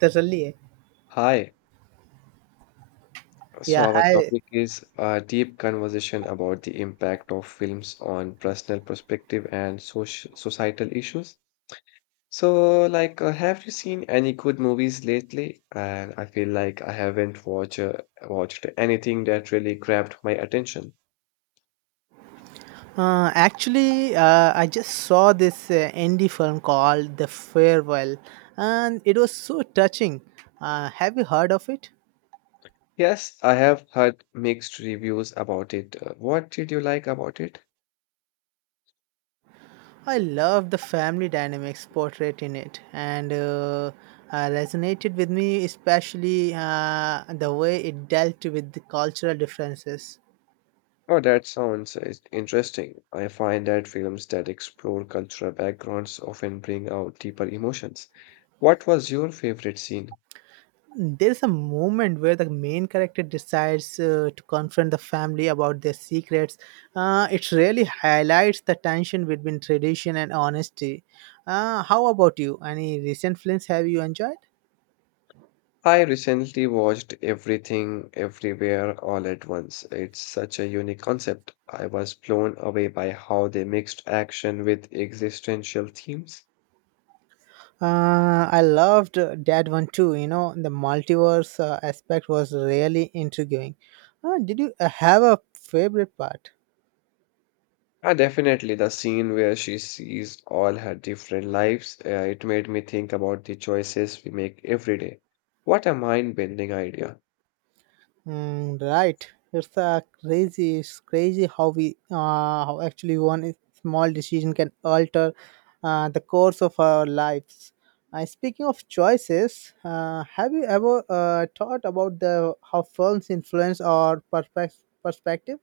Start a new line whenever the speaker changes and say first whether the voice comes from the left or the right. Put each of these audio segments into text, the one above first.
right: Totally.
left: Hi. So
right: Yeah,
left: our
right: hi.
left: topic is a deep conversation about the impact of films on personal perspective and societal issues. So, have you seen any good movies lately? And I feel like I haven't watched anything that really grabbed my attention.
right: Actually, I just saw this indie film called The Farewell, and it was so touching. Have you heard of it?
left: Yes, I have heard mixed reviews about it. What did you like about it?
right: I love the family dynamics portrayed in it, and resonated with me, especially the way it dealt with the cultural differences.
left: Oh, that sounds interesting. I find that films that explore cultural backgrounds often bring out deeper emotions. What was your favorite scene?
right: There's a moment where the main character decides to confront the family about their secrets. It really highlights the tension between tradition and honesty. How about you? Any recent films have you enjoyed?
left: I recently watched Everything, Everywhere, All at Once. It's such a unique concept. I was blown away by how they mixed action with existential themes.
right: I loved that one too. You know, the multiverse aspect was really intriguing. Did you have a favorite part?
left: Ah, definitely the scene where she sees all her different lives. It made me think about the choices we make every day. What a mind-bending idea.
right: Mm, right. It's crazy. It's crazy how we how actually one small decision can alter the course of our lives. Speaking of choices, have you ever thought about the how films influence our perspective?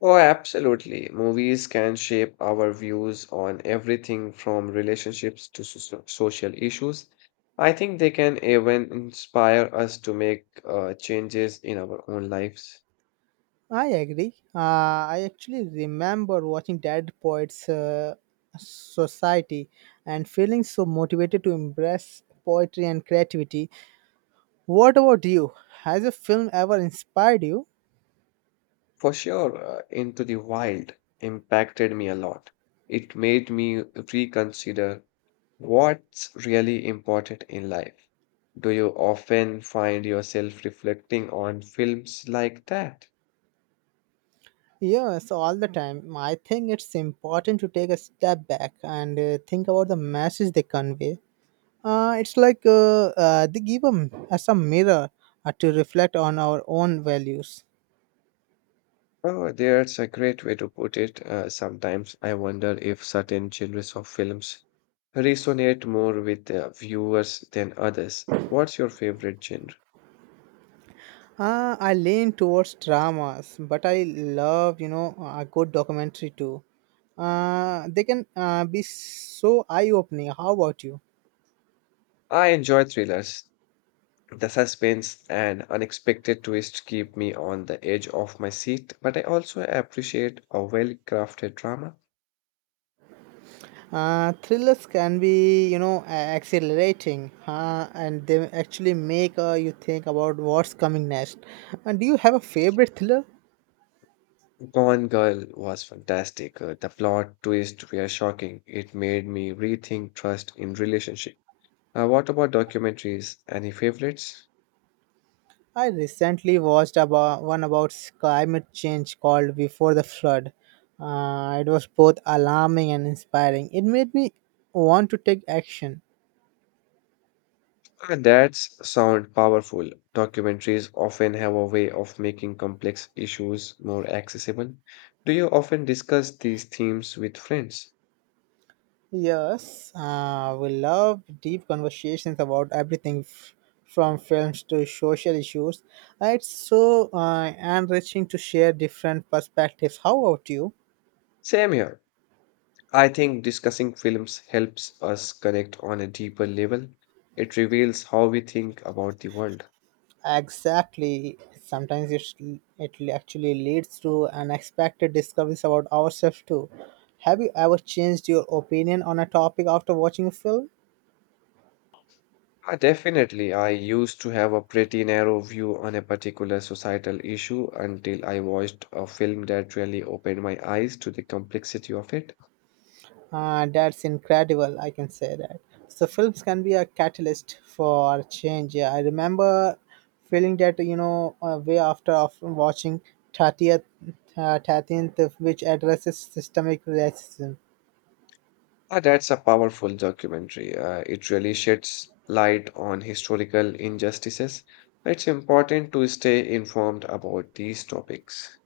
left: Oh, absolutely. Movies can shape our views on everything from relationships to social issues. I think they can even inspire us to make changes in our own lives.
right: I agree. I actually remember watching Dead Poets Society and feeling so motivated to embrace poetry and creativity. What about you? Has a film ever inspired you?
left: For sure, Into the Wild impacted me a lot. It made me reconsider what's really important in life. Do you often find yourself reflecting on films like that?
right: Yes, all the time. I think it's important to take a step back and think about the message they convey. It's like they give us a mirror to reflect on our own values.
left: Oh, there's a great way to put it. Sometimes I wonder if certain genres of films resonate more with viewers than others. What's your favorite genre?
right: I lean towards dramas, but I love, you know, a good documentary too. They can be so eye-opening. How about you?
left: I enjoy thrillers. The suspense and unexpected twist keep me on the edge of my seat, but I also appreciate a well-crafted drama.
right: Thrillers can be, you know, exhilarating, huh? And they actually make you think about what's coming next. And do you have a favorite thriller?
left: Gone Girl was fantastic. The plot twists were shocking. It made me rethink trust in relationship. What about documentaries? Any favorites?
right: I recently watched about one about climate change called Before the Flood. It was both alarming and inspiring. It made me want to take action.
left: That's sound powerful. Documentaries often have a way of making complex issues more accessible. Do you often discuss these themes with friends?
right: Yes, we love deep conversations about everything from films to social issues. It's so enriching to share different perspectives. How about you?
left: Same here. I think discussing films helps us connect on a deeper level. It reveals how we think about the world.
right: Exactly. Sometimes it's, it actually leads to unexpected discoveries about ourselves too. Have you ever changed your opinion on a topic after watching a film?
left: Ah, definitely, I used to have a pretty narrow view on a particular societal issue until I watched a film that really opened my eyes to the complexity of it.
right: That's incredible, I can say that. So films can be a catalyst for change. Yeah, I remember feeling that, you know, way after of watching 30th, 13th, which addresses systemic racism.
left: Ah, that's a powerful documentary. It really sheds light on historical injustices. It's important to stay informed about these topics.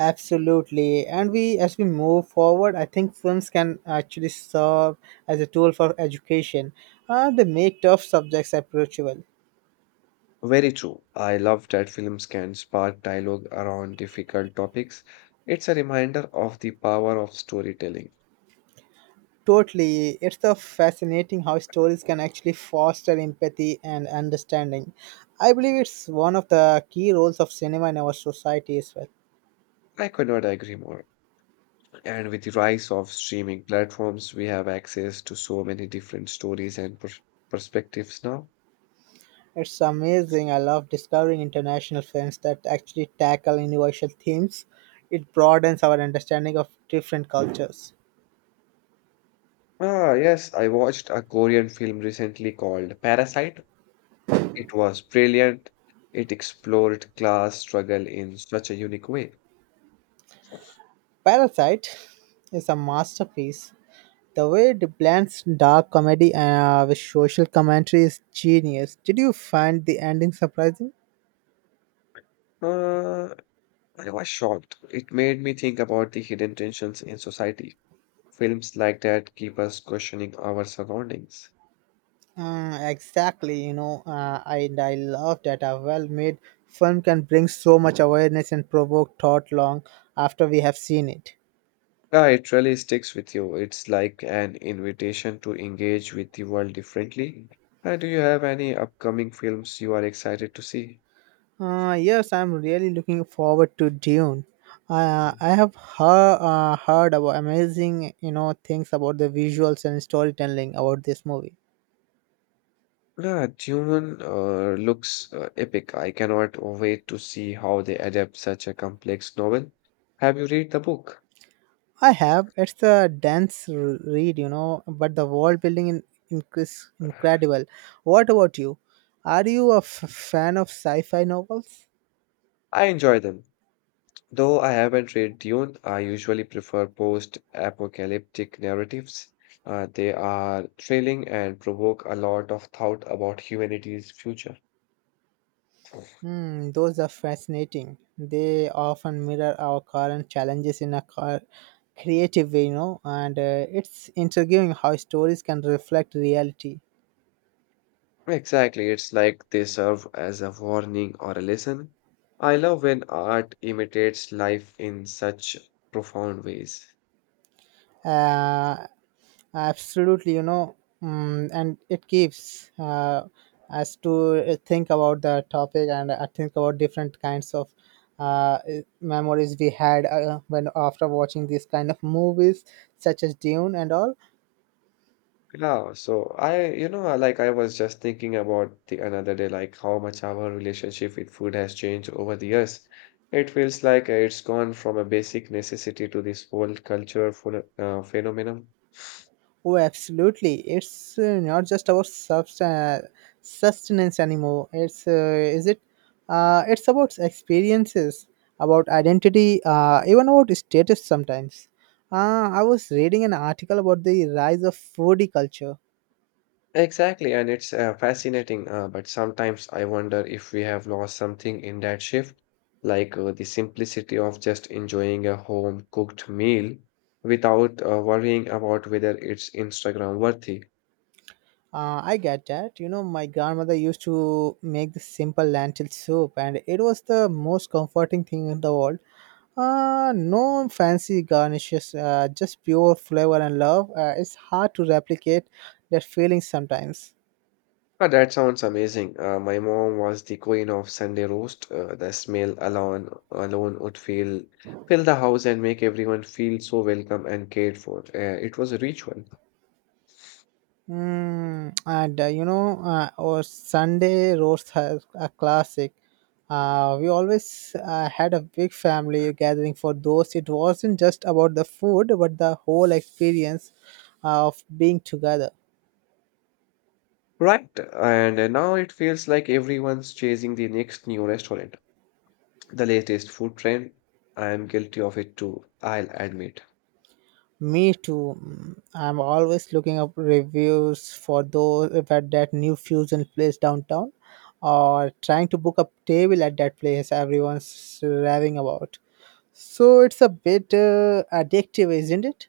right: Absolutely. And we, as we move forward, I think films can actually serve as a tool for education. They make tough subjects approachable.
left: Very true. I love that films can spark dialogue around difficult topics. It's a reminder of the power of storytelling.
right: Totally. It's so fascinating how stories can actually foster empathy and understanding. I believe it's one of the key roles of cinema in our society as well.
left: I could not agree more. And with the rise of streaming platforms, we have access to so many different stories and perspectives now.
right: It's amazing. I love discovering international films that actually tackle universal themes. It broadens our understanding of different cultures.
left: Ah, yes, I watched a Korean film recently called Parasite. It was brilliant. It explored class struggle in such a unique way.
right: Parasite is a masterpiece. The way it blends dark comedy with social commentary is genius. Did you find the ending surprising?
left: Uh, I was shocked. It made me think about the hidden tensions in society. Films like that keep us questioning our surroundings.
right: Exactly, you know, and I love that a well made film can bring so much awareness and provoke thought long after we have seen it.
left: Yeah, it really sticks with you. It's like an invitation to engage with the world differently. Do you have any upcoming films you are excited to see?
right: Yes, I'm really looking forward to Dune. I have heard about amazing, you know, things about the visuals and storytelling about this movie.
left: Yeah, Dune looks epic. I cannot wait to see how they adapt such a complex novel. Have you read the book?
right: I have. It's a dense read, you know, but the world building in is incredible. What about you? Are you a fan of sci-fi novels?
left: I enjoy them, though I haven't read Dune, I usually prefer post-apocalyptic narratives. They are thrilling and provoke a lot of thought about humanity's future.
right: Hmm, those are fascinating. They often mirror our current challenges in a creative way, you know, and it's intriguing how stories can reflect reality.
left: Exactly, it's like they serve as a warning or a lesson. I love when art imitates life in such profound ways.
right: Uh, Absolutely, you know, mm, and it keeps us to think about the topic and think about different kinds of uh, memories we had when after watching these kind of movies, such as Dune and all.
left: Yeah, so I, you know, I- like I was just thinking about the another day, like how much our relationship with food has changed over the years. It feels like it's gone from a basic necessity to this whole culture full, phenomenon.
right: Oh, absolutely. It's not just about sustenance anymore. It's is it? It's about experiences, about identity, even about status sometimes. I was reading an article about the rise of foodie culture.
left: Exactly, and it's fascinating, but sometimes I wonder if we have lost something in that shift, like the simplicity of just enjoying a home cooked meal without worrying about whether it's Instagram worthy.
right: I get that. You know, my grandmother used to make this simple lentil soup, and it was the most comforting thing in the world. No fancy garnishes, just pure flavor and love. It's hard to replicate that feeling sometimes.
left: Ah, that sounds amazing. My mom was the queen of Sunday roast. The smell alone would fill the house and make everyone feel so welcome and cared for. It was a ritual,
right: Mm, and our Sunday roast has a classic. We always had a big family gathering for those. It wasn't just about the food, but the whole experience of being together.
left: right? And now it feels like everyone's chasing the next new restaurant, the latest food trend. I am guilty of it too, I'll admit.
right: Me too. Mm, I'm always looking up reviews for those at that new fusion place downtown, or trying to book a table at that place everyone's raving about. So it's a bit addictive, isn't it?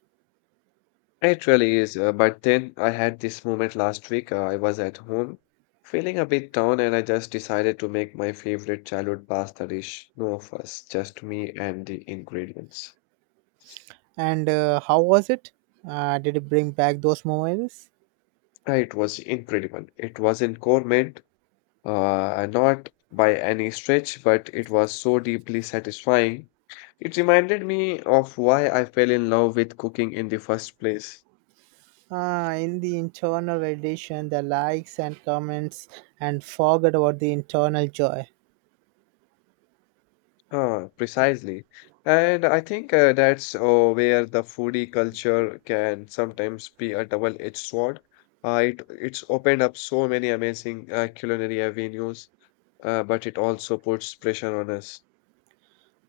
left: It really is, but then I had this moment last week. I was at home feeling a bit down, and I just decided to make my favorite childhood pasta dish. No fuss, just me and the ingredients.
right: And how was it? Did it bring back those moments?
left: It was incredible. It wasn't gourmet, not by any stretch, but it was so deeply satisfying. It reminded me of why I fell in love with cooking in the first place.
right: Ah, in the internal edition, the likes and comments, and forget about the internal joy.
left: Precisely. And I think that's where the foodie culture can sometimes be a double-edged sword. It's opened up so many amazing culinary avenues, but it also puts pressure on us.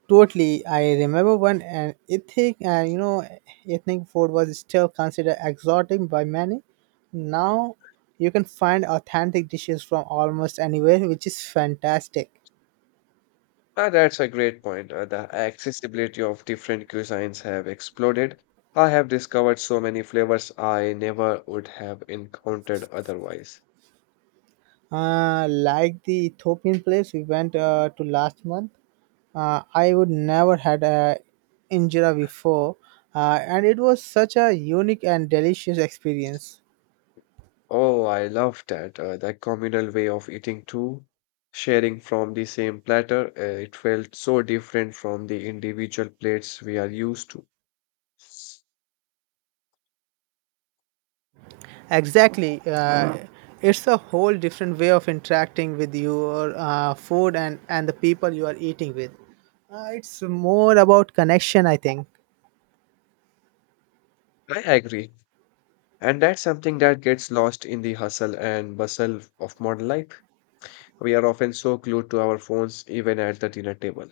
right: Totally, I remember when an ethnic, you know, ethnic food was still considered exotic by many. Now, you can find authentic dishes from almost anywhere, which is fantastic.
left: That's a great point. The accessibility of different cuisines have exploded. I have discovered so many flavors I never would have encountered otherwise.
right: Like the Ethiopian place we went to last month, I would never had a injera before, and it was such a unique and delicious experience.
left: Oh, I love that. The communal way of eating too, sharing from the same platter, it felt so different from the individual plates we are used to.
right: Exactly, it's a whole different way of interacting with your food and the people you are eating with. It's more about connection, I think.
left: I agree. And that's something that gets lost in the hustle and bustle of modern life. We are often so glued to our phones even at the dinner table.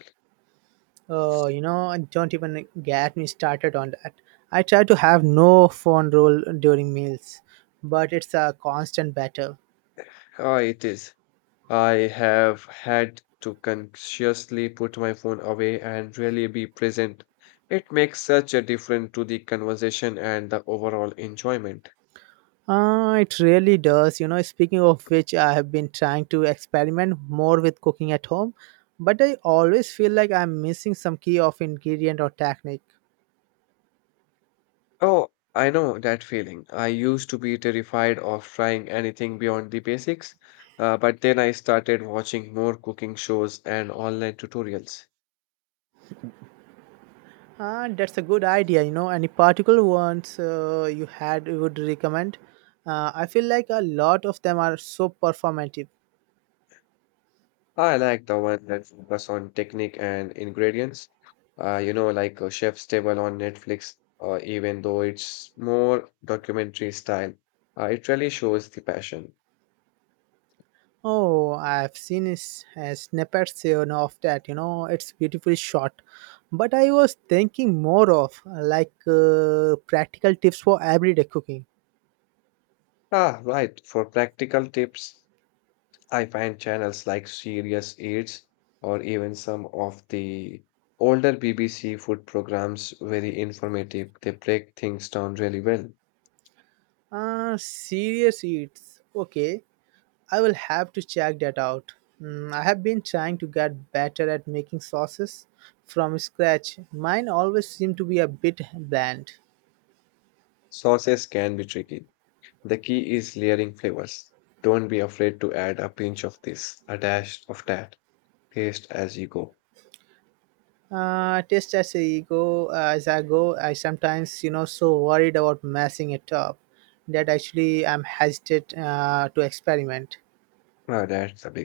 right: Oh, you know, and don't even get me started on that. I try to have no phone rule during meals, but it's a constant battle.
left: Ah, it is. I have had to consciously put my phone away and really be present. It makes such a difference to the conversation and the overall enjoyment.
right: It really does. You know, speaking of which, I have been trying to experiment more with cooking at home, but I always feel like I'm missing some key of ingredient or technique.
left: Oh, I know that feeling. I used to be terrified of trying anything beyond the basics, but then I started watching more cooking shows and online tutorials.
right: Ah, that's a good idea. You know, any particular ones you would recommend? I feel like a lot of them are so performative.
left: I like the one that focus on technique and ingredients. Like a chef's table on Netflix, even though it's more documentary style, it really shows the passion.
right: Oh, I've seen snippets, you know, of that. You know, it's beautifully shot. But I was thinking more of practical tips for everyday cooking.
left: Ah, right. For practical tips, I find channels like Serious Eats or even some of the older BBC food programs very informative. They break things down really well.
right: Serious eats. Okay, I will have to check that out. Mm, I have been trying to get better at making sauces from scratch. Mine always seem to be a bit bland.
left: Sauces can be tricky. The key is layering flavors. Don't be afraid to add a pinch of this, a dash of that. Taste as you go.
right: Test as I go. I sometimes, you know, so worried about messing it up that actually I'm hesitant to experiment.
left: Ah, that's the big